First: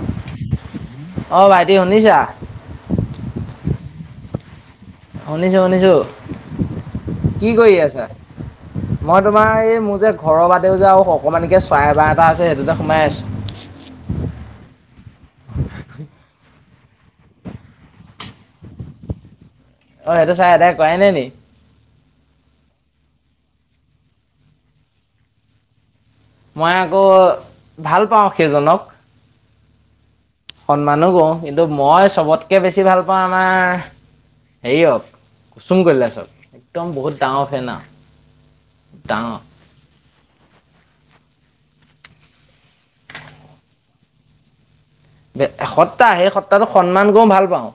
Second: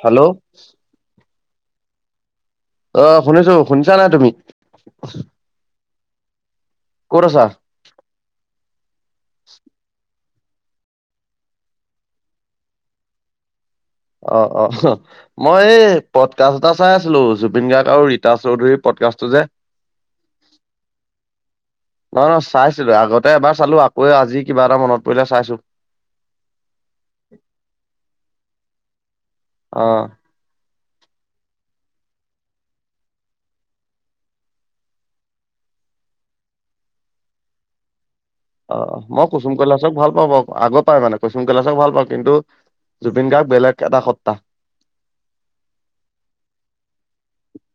Hello অ ভাইটি শুনিছা অ শুনিছো শুনিছা নাই তুমি অ শুনিছো শুনিছো ক'ত আছা কি কৰি আছা মই তোমাৰ এই ম যে ঘৰৰ বাদেও যাওঁ অকণমান একৈ চৰাই বা এটা আছে সেইটোতে সোমাই আছোঁ অ অ মই এই পটকাছ এটা চাই আছিলো জুবিন গাৰ্গ আৰু ৰীতা চৌধুৰীৰ আছ্ত যে অ সেইটো চাই এটাই কৰাই নাই নি নহয় নহয় চাইছিলো আগতে এবাৰ চালো আকৌ আজি কিবা এটা মনত পৰিলে চাইছো মই আকৌ ভাল পাওঁ সেইজনক অ সন্মানো কৰো কিন্তু মই চবতকে বেছি ভাল পাওঁ আমাৰ হেৰি হক কুচুম কৈলাচক একদম বহুত ডাঙৰ ফেন অ মই ডাঙৰ কুচুম কৈলাসক চক ভাল পাওঁ আগত পাই মানে কৈচুম কৈলাচক ভাল পাওঁ কিন্তু জুবিন গাৰ্গ বেলেগ এটা সত্তা এসত্তাহ সেই সত্তাটো সন্মান কৰো ভাল পাওঁ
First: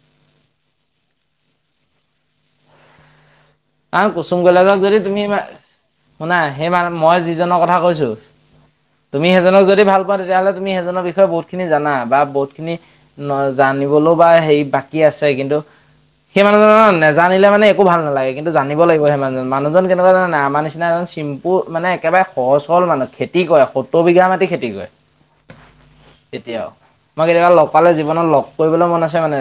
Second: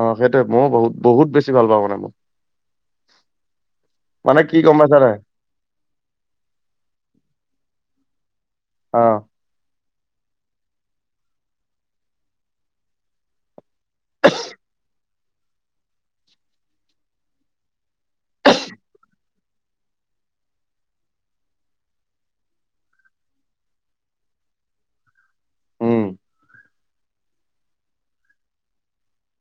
আহ সেইটোৱে মই বহুত বহুত বেছি ভাল পাওঁ মানে মই ন কুচুম মানে কি গম কৈলাসক পাইছা যদি নাই তুমি শুনা সেই মান মই যিজনৰ কথা কৈছো অ তুমি সেইজনক যদি ভাল তেতিয়াহলে তুমি সেইজনৰ বিষয়ে বহুত খিনি জানা বা বহুখিনি জানিবলৈও বা হেৰি বাকী আছে কিন্তু সেই মানুহজনৰ নেজানিলে মানে একো ভাল নালাগে কিন্তু জানিব লাগিব সেই মানজন মানুহজন কেনেকুৱা জান নাই আমাৰ নিচিনা এজন চিম্পুল মানে একেবাৰে সহজল মানুহ খেতি খেতি কৰে সত্তৰ বিঘা মাটি খেতি কৰে উম এতিয়াও মই কেতিয়াবা লগ পালে জীৱনত লগ কৰিবলৈ মন আছে মানে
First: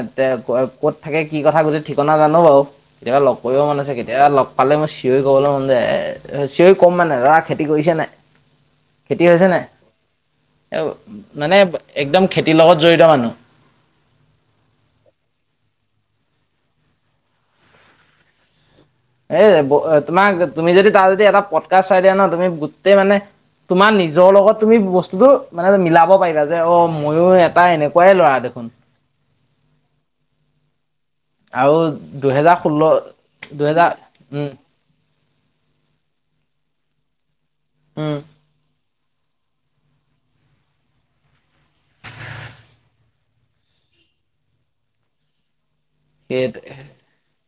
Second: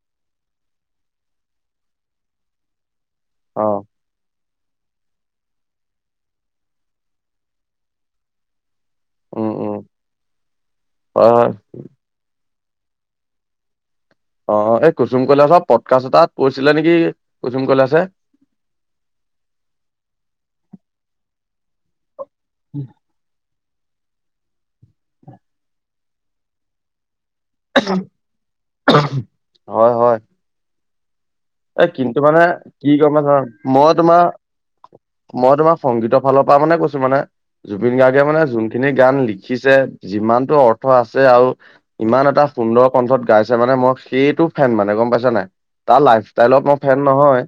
ক'ত থাকে কি কথা গোটেই ঠিকনা জানো বাৰু কেতিয়াবা লগ কৰিব অ মানে এ লগ পালে মই চিঞৰি কবলৈ মন যায় এ চিঞৰি ক'ম মানে দৰা খেতি কৰিছে নাই খেতি উম হৈছে নে উম হয় হয় মানে একদম খেতি লগত জড়িত মানুহ অ এই কুচুম কৈলাসৰ পটকাছ এটাত পৰিছিলে নেকি কুচুম কৈলাস এ তোমাক তুমি যদি তাৰ যদি এটা পটকা চাই দিয়া ন তুমি গোটেই মানে তোমাৰ নিজৰ লগত তুমি বস্তুতটো মানে মিলাব পাৰিবা যে অ ময়ো এটা এনেকুৱাই ল'ৰা দেখোন হয় হয় আৰু এ কিন্তু মানে দুহেজাৰ ষোল্ল কি কমে চ মই দুহেজাৰ তোমাৰ উম মই তোমাৰ সংগীতৰ ফালৰ পৰা মানে কৈছো মানে জুবিন উম গাৰ্গে মানে যোনখিনি গান লিখিছে যিমানতটো অৰ্থ আছে আৰু ইমান এটা সুন্দৰ কণ্ঠত গাইছে মানে মই সেইটো ফেন মানে গম পাইছা নাই তাল তাই লগত মই ফেন নহয়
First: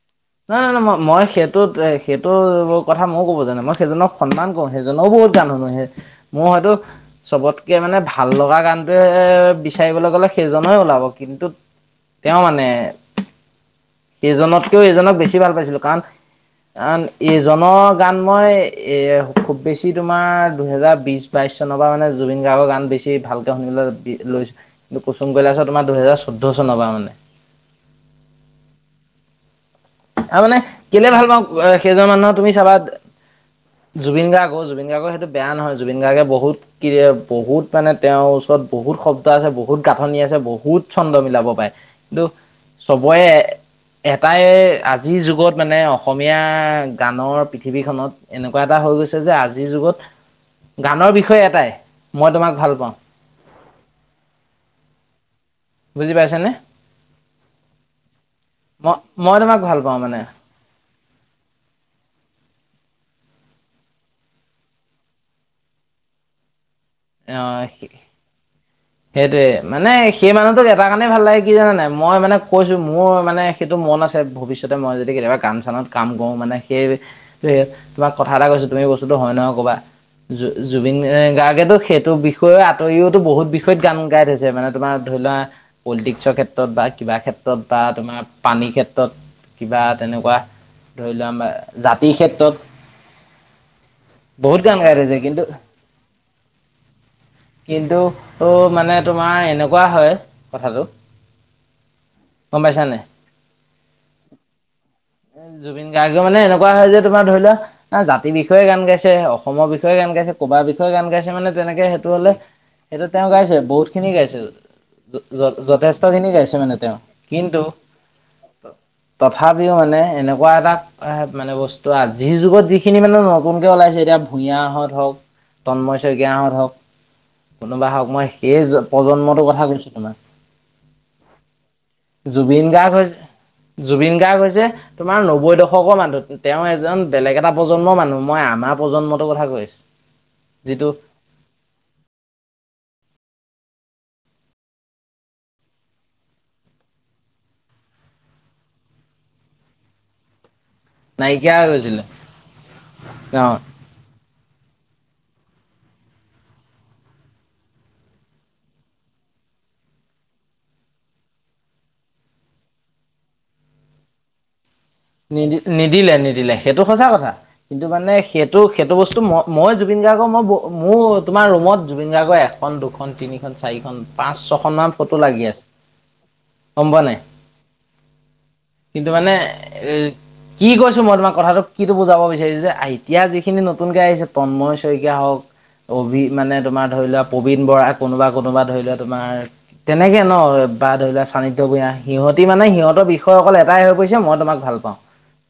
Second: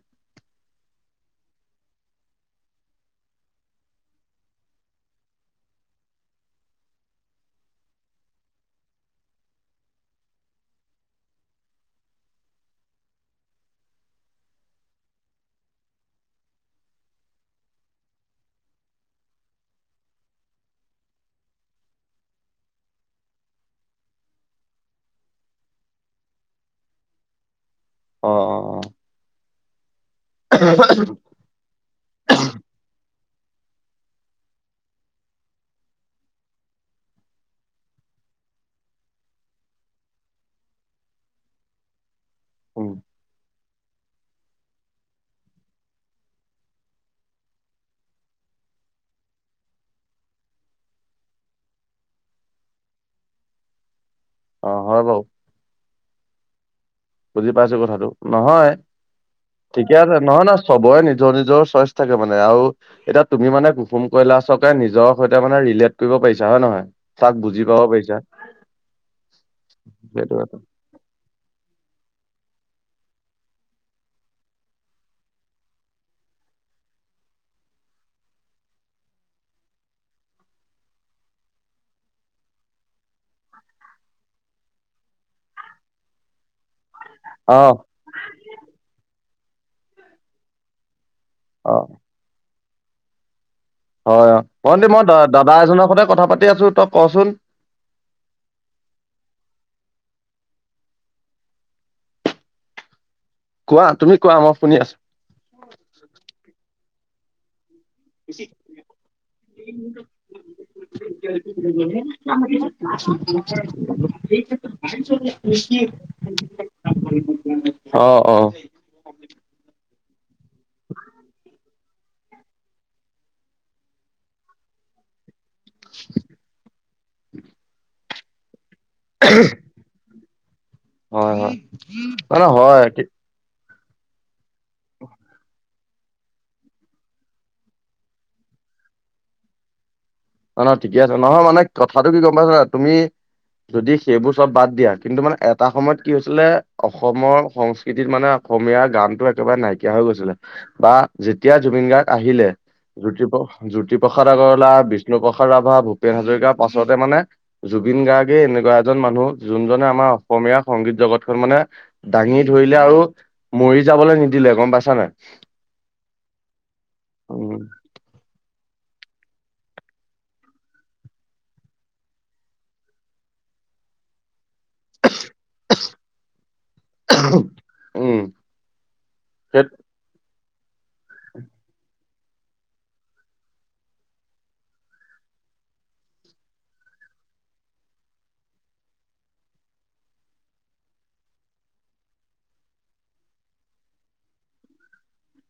নাই নাই নাই মই মই সেইটোত সেইটো কথা ময় ক'ব জানো মই সেইজনক সন্মান কৰো সেইজনক বহুত গানে মোৰ হয়তো চবতকে মানে ভাল লগা গানটোৱে এ বিচাৰিবলৈ গ'লে সেইজই ওলাব কিন্তু তেওঁ মানে সেইজনতকেও এইজনক বেছি ভাল পাইছিলো কাণ আ এইজনৰ গান মই এ খুব বেছি তোমাৰ দুহেজাৰ বিশ বাই চনৰ মানে জুবিন গাৰ্গ গানেছি ভালকে শুনলৈ বি লৈচো কিন্তু কুসুম কৈলাছ তোমাৰ দুহেজাৰ চৈধ্য চনবা মানে অ অ অ আৰু মানে কেলে ভাল পাওঁ সেইজন মানুহৰ তুমি চাবা জুবিন গাৰ্গ জুবিন গাৰ্গ সেইটো বেয়া নহয় জুবিন গাৰ্গে বহুত কি বহুত মানে তেওঁ তত বহুত শব্দ আছে, বহুত গাঁথনি আছে, বহুত ছন্দ মিলাব পাৰে, কিন্তু উম চবৰে এটাই আজিৰ যুগত মানে অসমীয়া গানৰ পৃথিৱীখনত এনেকুৱা এটা হৈ গৈছে যে আজিৰ যুগত গানৰ বিষয়ে এটাই, মই তোমাক ভাল পাওঁ। অহ' হয় বাৰু। বুজি পাইছা নে। বুজি পাইছো কথাটো। নহয় মই তোমাক ভাল ঠিকে পাওঁ আছে, মানে নহয় নহয় চবৰে নিজৰ নিজৰ চইচ থাকে মানে আৰু এতিয়া তুমি মানে কুসুম কৈলাশকে নিজৰ সৈতে মানে ৰিলেট কৰিব পাৰিছা হয় নহয়। তাক বুজি অহ' পাব পাৰিছা সেইটোৱে মানে সেই সেইটো কথা মানুহটোক এট কাৰণে ভাল লাগে কি জানা নাই। মই মানে কৈছো মোৰ মানে সেইটো মন আছে ভৱিষ্যতে মই যদি কেতিয়াবা কাম চানত কাম কৰো। মানে সেই তোমাক কথা এটা কৈছো তুমি বস্তুতটো হয় নহ ক'বা। জুবিন গাৰ্গেতো সেইটো বিষয়ে আঁতৰিওতো বহুত বিষয়ত গান গাই থৈছে, মানে তোমাৰ ধৰি লোৱা পলিটিক্সৰ ক্ষেত্ৰত ত'ত বা কিবা ক্ষেত্ৰত অ বা তোমাৰ পানীৰ ক্ষেত্ৰত কিবা তেনেকুৱা ধৰি লোৱা অ আমাৰ জাতিৰ ক্ষেত্ৰত। হয় অহ, বহুত গান ভন্তি গাই মই থৈছে কিন্তু দাদা এজনৰ সৈতে কথা পাতি আছো তই কচোন। কিন্তু মানে তোমাৰ এনেকুৱা হয় কথাটো। গম পাইছা নাই। কোৱা তুমি কোৱা। মই শুনি আছো। এ জুবিন গাৰ্গে মানে এনেকুৱা হয় যে তোমাৰ ধৰিলোৱা। না জাতিৰ বিষয়ে গান গাইছে অসমৰ বিষয়ে গান গাইছে কবাৰ বিষয়ে গান গাইছে মানে তেনেকে সেইটো হ'লে সেইটো তেওঁ গাইছে, বহুত খিনি গাইছে, যথেষ্ট খিনি গাইছে মানে তেওঁ। কিন্তু অহ', অহ'। তথাপিওঁ মানে এনেকুৱা এটা মানে বস্তু ত' আজিৰ যুগত যিখিনি মানে নতুনকে ওলাইছে এতিয়া ভূঞাহঁত হওঁক। তন্ময় শইকীয়ঁত হওঁক। কোনোবা হওঁক মই সেই প্ৰজন্মটোৰ কথা কৈছো তোমাৰ। হয়, হয়। মানে জুবিন হয়। গাৰ্গ হৈছে জুবিন গাৰ্গ হৈছে তোমাৰ নব্বৈ দশ ক্ষকৰ মানুহ তেওঁ এজন বেলেগ এটা প্ৰজন্মৰ মানুহ মই আমাৰ প্ৰজন্মটোৰ কথা কৈছো। অহ' নহয় ঠিকে আছে, নহয় মানে কথাটো কি গম পাইছা নে নাই তুমি [inaudible] যদি সেইবোৰ চব বাদ দিয়া, কিন্তু মানে এটা সময়ত কি হৈছিলে। অসমৰ সংস্কৃতিত মানে অসমীয়া এয়া গানতটো একেবাৰে নাইকিয়া হৈ গৈছিলে। বা যেতিয়া নাইকিয়া হৈ জুবিন গৈছিলে গাৰ্গ আহিলে জ্যোতি গাঁৱত জ্যোতিপ্ৰসাদে আগৰৱালা, বি বিষ্ণুপ্ৰসাদ ৰাভা ভূপেন হাজৰিকাৰ পাছতে মানে জুবিন গাৰ্গে এনেকুৱা এজন মানুহ যোনজনে আমাৰ অসমীয়া সংগীত জগত খন মানে দাঙি ধৰিলে আৰু মৰি যাবলৈ নিদিলে গম পাইছা নাই। নিদি নিদিলে নিদিলে সেইটো সঁচা কথা। উম কিন্তু মানে সেইটো সেইটো বস্তু মই জুবিন গাৰ্গ মই, মোৰ তোমাৰ ৰুমত জুবিন গাৰ্গ এখন দুখন তিনিখন চাৰিখন পাঁচ ছয়খন সমান ফটো লাগি আছে। গম পোৱা নাই। উম কিন্তু মানে সেই এ কি কৈছো মই তোমাৰ কথাটো, কিটো বুজাব বিচাৰিছো যে এতিয়া যিখিনি নতুনকে আহিছে তন্ময় শইকীয়া হওঁক। অভি মানে তোমাৰ ধৰি লোৱা, প্ৰবীন বৰা কোনোবা কোনোবা ধৰি লোৱা তোমাৰ, তেনেকে ন। বা ধৰি লোৱা চানি্ভূঞা সিহঁতি মানে সিহঁতৰ বিষয়ে অকল এটাই হৈ পৰিছে মই তোমাক ভাল পাওঁ।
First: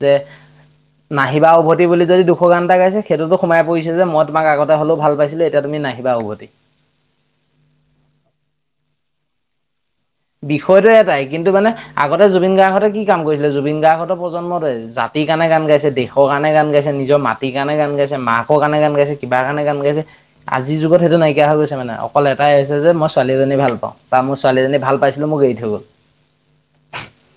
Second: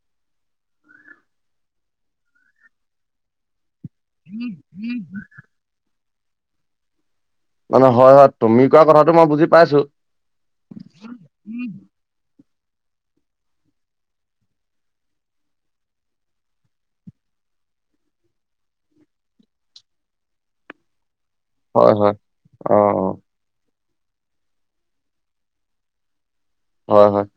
যে নাহিবা উভতি বুলি যদি দুশ গান এটা গাইছে সেইটোতো সোমাই পৰিছে যে মই তোমাক আগতে হ'লেও ভাল পাইছিলো এতিয়া তুমি নাহিবা উভতি। মানে হয়, হয়। তুমি কোৱা কথাটো মই বুজি পাইছোঁ। বিষয়টোয় এটাই কিন্তু মানে আগতে জুবিন গাৰ্গতে কি কাম কৰিছিলে জুবিন গাৰ্গতো প্ৰজন্মই জাতিৰ কাৰণে গান গাইছে দেশৰ কাৰণে গান গাইছে নিজৰ মাত ৰাতি কাৰণে গান গাইছে মাকৰ কাৰণে গান গাইছে কিবাৰ কাৰণে গান গাইছে আজিৰ যুগত সেইটো নাই। নাইকিয়া হৈ গৈছে মানে হয় হয় অকল এটাই হৈছে অ যে অ মই ছোৱালীজনী ভাল পাওঁ, বা মোৰ ছোৱালীজনী ভাল পাইছিলো মোক এৰি থৈ গ'ল। হয় হয়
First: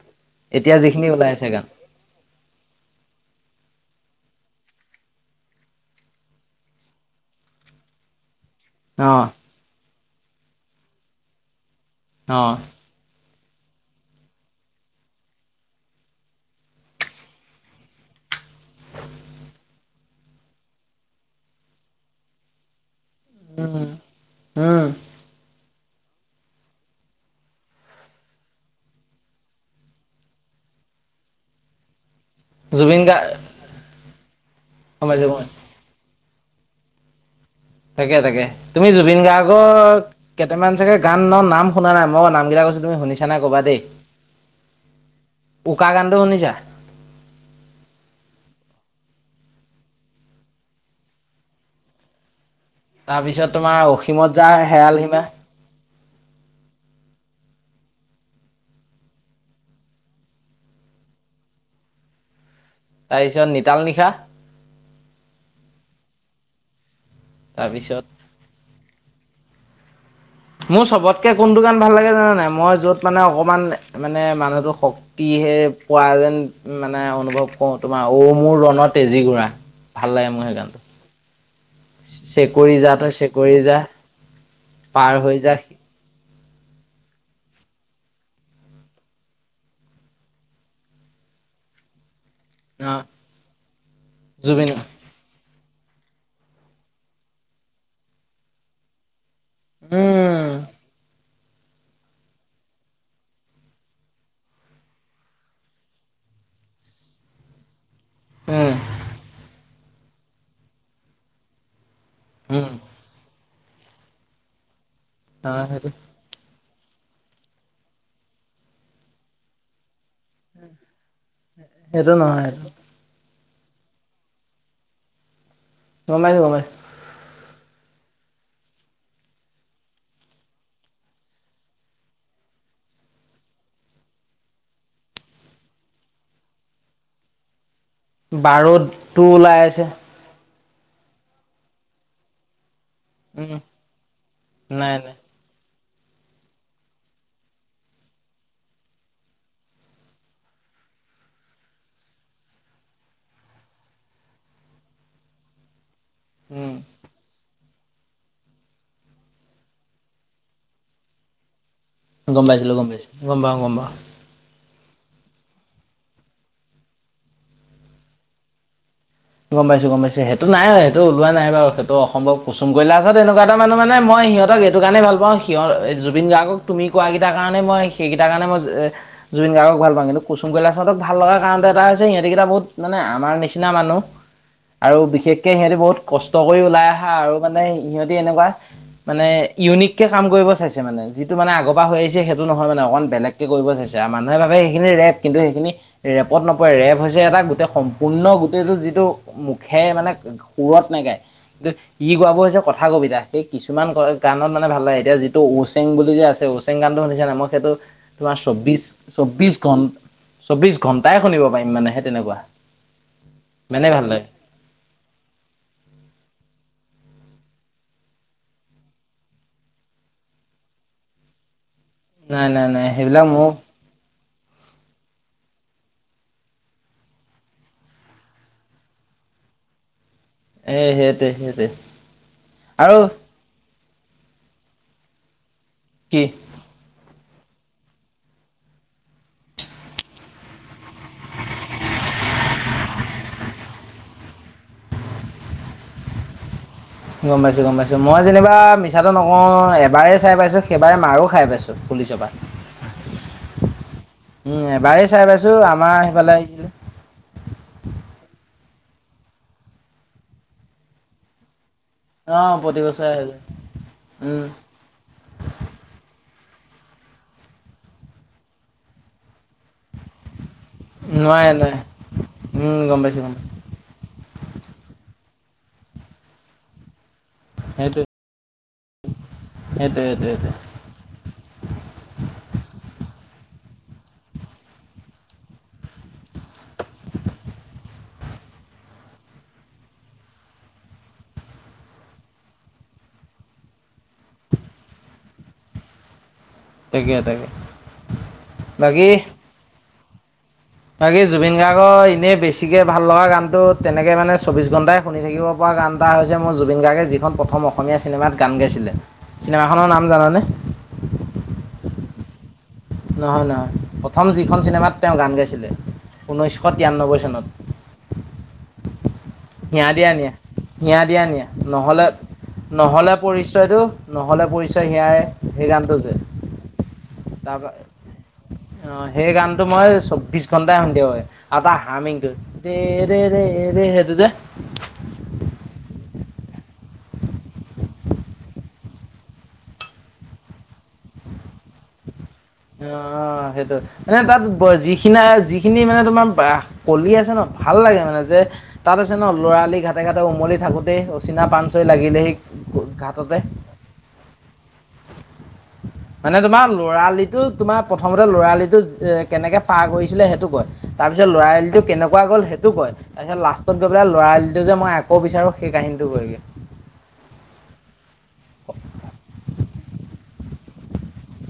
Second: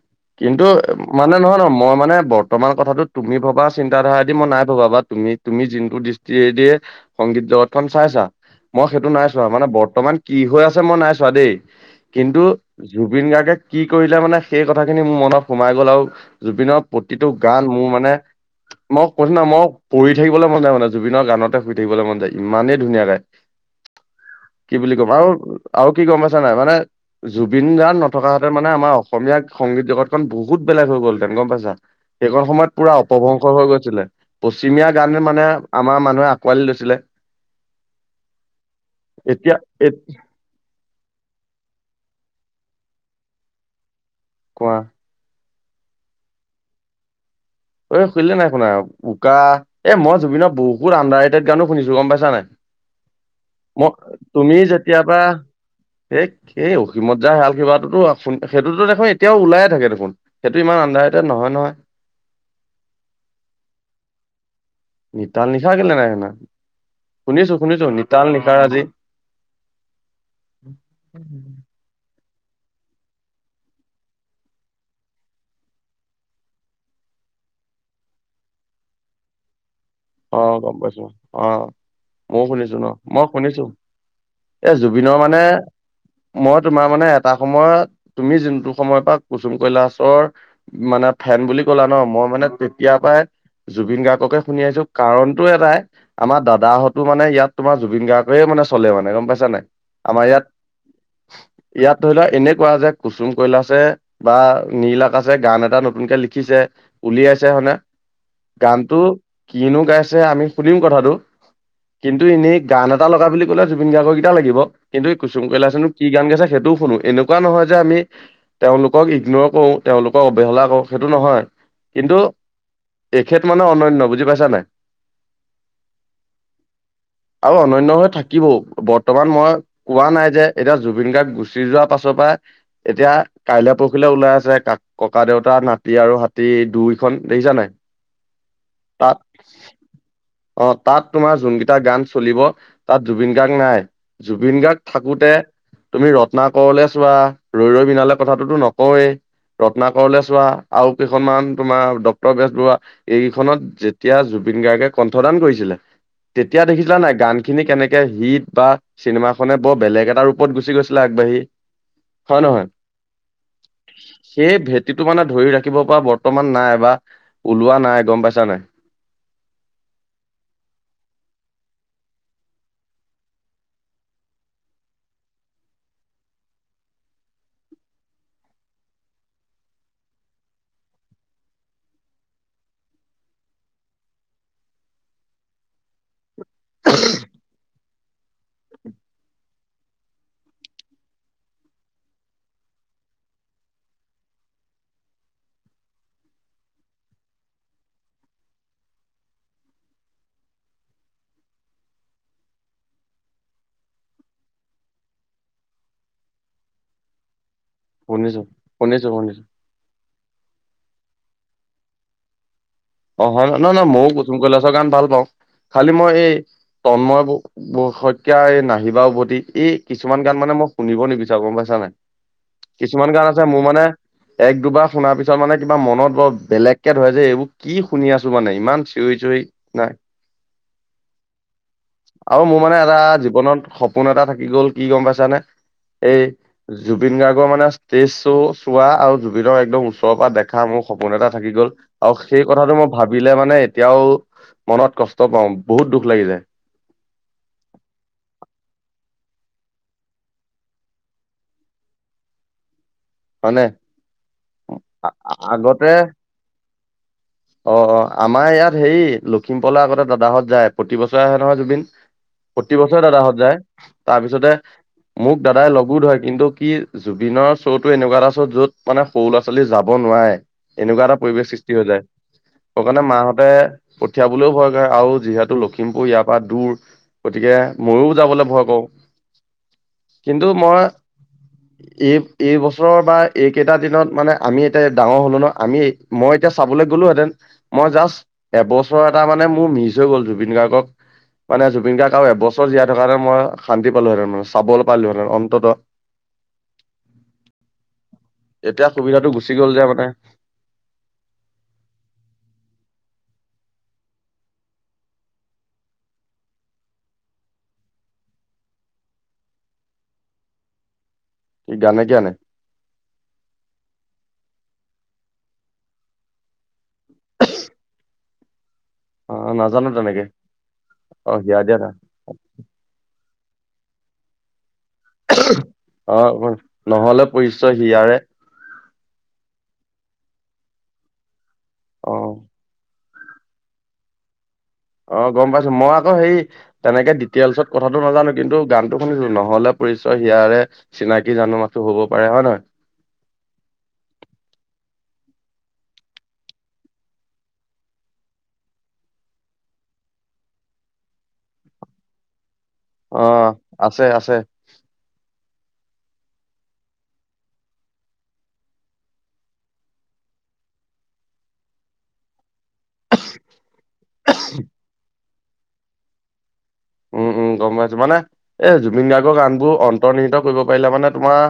কিন্তু এতিয়া যিখিনি ওলাই মানে আছে নহয়, গান নহয় মই মানে বৰ্তমান কথাটো তুমি ভবা চি- ন্তা ধাৰা দি মই নাই ভবা বা। তুমি, তুমি যোনটো দৃষ্টিৰে দিয়ে সংগীত জগতখন চাইছা মই সেইটো অ নাই চোৱা। মানে বৰ্তমান কি হৈ আছে মই নাই চোৱা দেই। কিন্তু অ জুবিন গাৰ্গে কি- কৰিলে মানে সেই কথা খিনি মোৰ মনত সোমাই গ'ল আৰু জুবিনৰ প্ৰতিটো গান মোৰ মানে মই কৈছো না মই পঢ়ি থাকিবলৈ মন যায় মানে জুবিনৰ গানতে শুই থাকিবলৈ মন যায় ইমানেই ধুনীয়া গাই। কি উম বুলি ক'ম আৰু আৰু কি গম পাইছা নাই? মানে জুবিন গাৰ নথকা হেঁতেন মানে আমাৰ অসমীয়া সংগীত জগতখন বহুত বেলেগ হৈ গ'ল হেঁতেন। গম পাইছা? সেইখন সময়ত পুৰা জুবিন গাৰ্গ অপভংস হৈ গৈছিলে। পশ্চিমীয়া গম গান পাইছো গম মানে পাইছো আমাৰ মানুহে আ- কোৱালি লৈছিলে। তাকে তাকে, তুমি জুবিন এতিয়া এ গাৰ্গৰ কেইটামান চাগে গান ন নাম শুনা নাই মই নাম কৈছ তুমি শুনিছা নাই ক'বা দেই। কোৱা উকা গানটো শুনিছা? অহ 'শুনিলে নাই শুনা উকা এ মই জুবিনৰ বহুত আণ্ডাৰৰেটেড গানো শুনিছো গম পাইছা নাই? তাৰপিছত তোমাৰ মই অসীমত তুমি যাৰ হেৰাল যেতিয়াবা সীমা হে, সেই অসীমত যাৰ শালখিবাটোতো সেইটো দেখোন এতিয়াও ওলাইে থাকে দেখোন সেইটো ইমান আণ্ডাৰৰেটেড নহয় ন'। পিছত নিতাল নিশা? নিতাল নিশা কেলে নাই শুনা। শুনিছো শুনিছো তাৰপিছত নিতাল নিশা আজি মোৰ চবতকে কোনটো গান ভাল লাগে জানে নাই? মই যত মানে অকমান মানে মানুহতো শক্তিহে পোৱা যেন মানে অনুভৱ কৰোঁ তোমাৰ অ'মোৰ ৰণৰ তেজী ঘোৰা। অ' গম পাইছো। অ' মইও চেকুৰি শুনিছো ন। যা তই মই চেকুৰি শুনিছো যা এ পাৰ জুবিনৰ হৈ মানে যা মই তোমাৰ মানে এটা সময়ত তুমি যোনটো সময়ৰ পৰা কুচুম কৈলাশৰ মানে ফেন বুলি কলা ন'? মই মানে তেতিয়াৰ অ পৰাই জুবিন গাৰ্গকে শুনি জুবিন আহিছো টো এটাই আমাৰ দাদাহঁতো মানে ইয়াত তোমাৰ জুবিন গাৰ্গে মানে চলে মানে গম পাই ছা নাই? আমাৰ ইয়াত উম ইয়াত ধৰিলোৱা এনেকুৱা যে কুচুম কৈলাছে বা নীল আকাছে গান এটা নতুনকে লিখিছে উলিয়াইছে হনে উম গানটো কিনো গাইছে আমি শুনিম কথাটো কিন্তু এনেই উম গান এটা লগা বুলি ক'লে জুবিন গাৰ্গৰকেইটা লাগিব কিন্তু কুম অ কৈলাসেনো সেইটো কি গান গাইছে সেইটো শুনো। এনেকুৱা নহয় যে আমি তেওঁলোকক ইগনৰ কৰো, তেওঁলোকক অৱহেলা কৰো সেইটো নহয় সেইটো কিন্তু নহয় সেইটো এখেত মানে অনন্য বুজি পাইছা নাই? গম পাইছো, গম পাই- অ অনন্য হৈ থাকিবও। বৰ্তমান মই কোৱা নাই যে এতিয়া জুবিন গাৰ্গ গুচি যোৱাৰ পাছৰ পৰাই এতিয়া কাইলে পৰখিলে ওলাই আছে কা ককা দেউতা নাতি আৰু হাতী দুইখন। দেখিছা- নাই? বাৰুদ তাত টু ওলাই আছে। অ 'তাত তোমাৰ যোনকেইটা গান চলিব তাত জুবিন গাৰ্গ উম নাই। জুবিন গাৰ্গ নাই নাই থাকোতে তুমি ৰত্না কৰলে চোৱা। ৰৈ ৰৈ বিনালে কথাটোতো নকওয়ে ৰত্না কৰলে চোৱা আৰু কেইখনমান তোমাৰ ডক্তৰ বেজবৰুৱা এইকেইখনত যে- তিয়া জুবিন গাৰ্গে কণ্ঠদান কৰিছিলে। তেতিয়া উম দেখিছিলা নাই গানখিনি কেনে- হিট বা চিনেমাখনে বৰ বেলেগ এটা ৰূপত গুচি গৈছিলে আগবাঢ়ি। হয় গম নহয় পাইছিলোঁ, গম পাইছোঁ। গম পাওঁ, গম পাওঁ। তিটো মানে ধৰি ৰাখিব পৰা বৰ্তমান নাই বা ওলোৱা নাই গম পাইছা নাই? গম পাইছো গম পাইছো সেইটো নাই সেইটো ওলোৱা নাইবাৰু সেইটো অসম্ভৱ। কুম কৈলাসত এনেকুৱা এটা মানহ মানে মই সিহঁতক এইটো কাৰণে ভাল পাওঁ। সিহঁ জুবিন গাৰ্গক তুমি কোৱা কেইটা কাৰণে মই সেইকেইটাৰ কাৰণে মই জুবিন গাৰ্গক ভাল পাওঁ কিন্তু মই কলাঁত ভাল লগ কাৰণ এটা হৈছে সিহঁতকেইটা বহুত মানে আমাৰ নিচিনা মানুহ। আৰু বিশেষকে সিহঁতি বহুত কষ্ট কৰি ওলাই আহা আৰু মানে সিহঁতি এনেকুৱা। মানে ইউনিক কে কাম কৰিব চাইছে মানে যিটো মানে আগবাহ হৈ আহিছে সেইটো নহয় মানে অকন বেলেগকে কৰিব চাইছে মানুহে ভাবে সেইখিনি ৰেপ। কিন্তু সেইখিনি ৰেপত নপৰে ৰেপ হৈছে এটা গোটেই সম্পূৰ্ণ গোটেইটো যিটো। মুখে মানে সুৰত নে গায়। ই গোৱাব হৈছে কথা কবিতা সেই কিছুমান গানত মানে ভাল লাগে এতিয়া যিটো ওচেং বুলি যে আছে। হোচেং গানটো শুনিছানে নাই মই সেটো তোমাৰ শুনিছো চৌশ শুনিছো শুনিছো চৌবিশ ঘ চৌবিশ ঘন্টা এটাই শুনিব পাৰিম মানে সেই তেনেকুৱা। অ হয় ন নহয় নহ ইমানেই ভাল ময়ও লাগে কুসুম কৈলাশৰ গান ভাল পাওঁ। খালি মই এই তন্ময় শইকীয়া এই নাহিবা উভতি এই কিছুমান গান মানে মই শুনিব নিবিচাৰো গম পাইছা নাই নাই নাই নাই কিছুমান সেইবিলাক কাৰণ আছে মোৰ মানে এক দুবাৰ শুনাৰ পিছত মানে কিবা মনত বৰ বেলেগকে ধৰে যে এইবোৰ কি শুনি আছো মানে ইমান চিঞৰি চিঞৰি নাই। এ সেইটোৱে সেইটোৱে আৰু মোৰ মানে এটা আৰু জীৱনত স সপোন এটা থাকি গ'ল কি গম পাইছানে কি এই জুবিন গাৰ্গ। মানে ষ্টেজ শ্ব' চোৱা আৰু জুবিনৰ একদম ওচৰৰ পৰা দেখা মোৰ সপোন এটা থাকি গ'ল আৰু সেই কথাটো মই ভাবিলে মানে এতিয়াও মনত কষ্ট পাওঁ। বহুত দুখ লাগি যায়। গম পাইছো গম পাইছো। মই যেনিবা মিছাটো নকওঁ এবাৰে চাই পাইছো, সেইবাৰে মাৰো খাই পাইছো। পুলিচ পৰা হয়নে উম, এবাৰেই চাই পাইছো আমাৰ আগতে সেইফালে। অ' অ' আমাৰ ইয়াত হেৰি লখিমপুৰলৈ আগতে দাদাহঁত যায় প্ৰতি বছৰে আহে নহয় জুবিন। অ প্ৰতি বছৰে দাদা আহে হত যে যায় তাৰ উম পিছতে মোক দাদাই লগো ধৰে কিন্তু। কি জুবিনৰ শ্ব' টো এনেকুৱা এটা চ' য'ত মানে সৰু ল'ৰা- লৰা ছোৱালী যাব নোৱাৰে এনেকুৱা এটা পৰিৱেশ নোৱাৰে সৃষ্টি নোৱাৰে হৈ যায়। উম গম সেকাৰণে পাইছো গম পাইছো মাহঁতে পঠিয়াবলৈও ভয় কৰে, আৰু যিহেতু লখিমপুৰ ইয়াৰ পৰা দূৰ। গতিকে সেইটোৱে ময়ো যাবলৈ ভয় কৰো। সেইটোৱে সেইটোৱে কিন্তু সেইটোৱে মই এই। এই বা এইকেইটা দিনত মানে আমি এতিয়া ডাঙৰ হলো ন আমি মই এতিয়া চাবলৈ গ'লো হেতেন ম। মই জাষ্ট এবছৰ এটা মানে মোৰ মিচ হৈ গ'ল জুবিন গাৰ্গক। মানে জুবিন গাৰ্গ এবছৰ জীয়াই থকাৰ মই শান্তি পালোহেতেন মানে চাবল পালোহেতেন অন্ততঃ। তাকে তাকে এতিয়া বাকী। সুবিধাটো গুচি গ'ল যে মানে বাকী জুবিন গাৰ্গৰ এনেই বেছিকে ভাল লগা গানতো তেনেকে মানে চৌবিশ ঘন্টাই শুনি থাকিব পৰা। গান এটা হৈছে মোৰ জুবিন গাৰ্গে যিখন প্ৰথম অসমীয়া চিনেমাত গান গাইছিলে চিনেমাখনৰ নাম জাননে। [unintelligible] কি জানে জিয়ঞনে। নহয় নহয় প্ৰথম যিখন চিনেমাত তেওঁ গান গাইছিলে ঊনৈছশ- তিৰান্নব্বৈ চনত। অ হিয়া নাজানো দিয়া তেনেকে নিয়া হিয়া দিয়া অ নিয়া হিয়া দিয়া নাই নহ'লে নহ'লে- পৰিচয়তটো নহ'লে পৰিচয়। হিয়াই সেই গানটো যে অ নহলে তাৰপা পৰিচয় হিয়াৰে অ সেই গানটো মই চৌবিশ ঘণ্টাই সুনি থাকিব পাৰিম আৰু টা অ হাৰ্মিংটো। ৰেৰেৰে ত যে' অ গম পাইছো মই আকৌ হেই তেনেকে ডিটেইলছত কথাটো নাজানো কিন্তু গানটো শুনিছো নহ'লে। পৰিচয় হিয়য়াৰে চিনাকি জানো মাথো হ'ব। পাৰে হয় অ নহয় সেইটো এ তাত যি খিনি যিখিনি মানে তোমাৰ কলি আছে ন ভাল লাগে মানে যে তাত আছে ন লৰালি ঘাাটতে- তেখেততে উমলি থাকোঁতে অচিনা পাণচৈ লাগিলেহি। অ ঘাটতে আছে আছে। মানে তোমাৰ ল'ৰালি। টো তোমাৰ প্ৰথমতে ল'ৰালি টো এ কেনেকে পাৰ কৰিছিলে সেইটো কয় তাৰ পিছ লৰালি টো কেনেকুৱা গ'ল স কয় তাৰপিছত লাষ্টত গৈ পেলাই লৰালিটো যে মই আকৌ বিচাৰো সেই কাহিনীটো কয় গে উম উম গম পাইছো মানে এ জুবিন গাৰ্গৰ গানবোৰ অন্তৰ্ নিহিত কৰিব পাৰিলা মানে তোমাৰ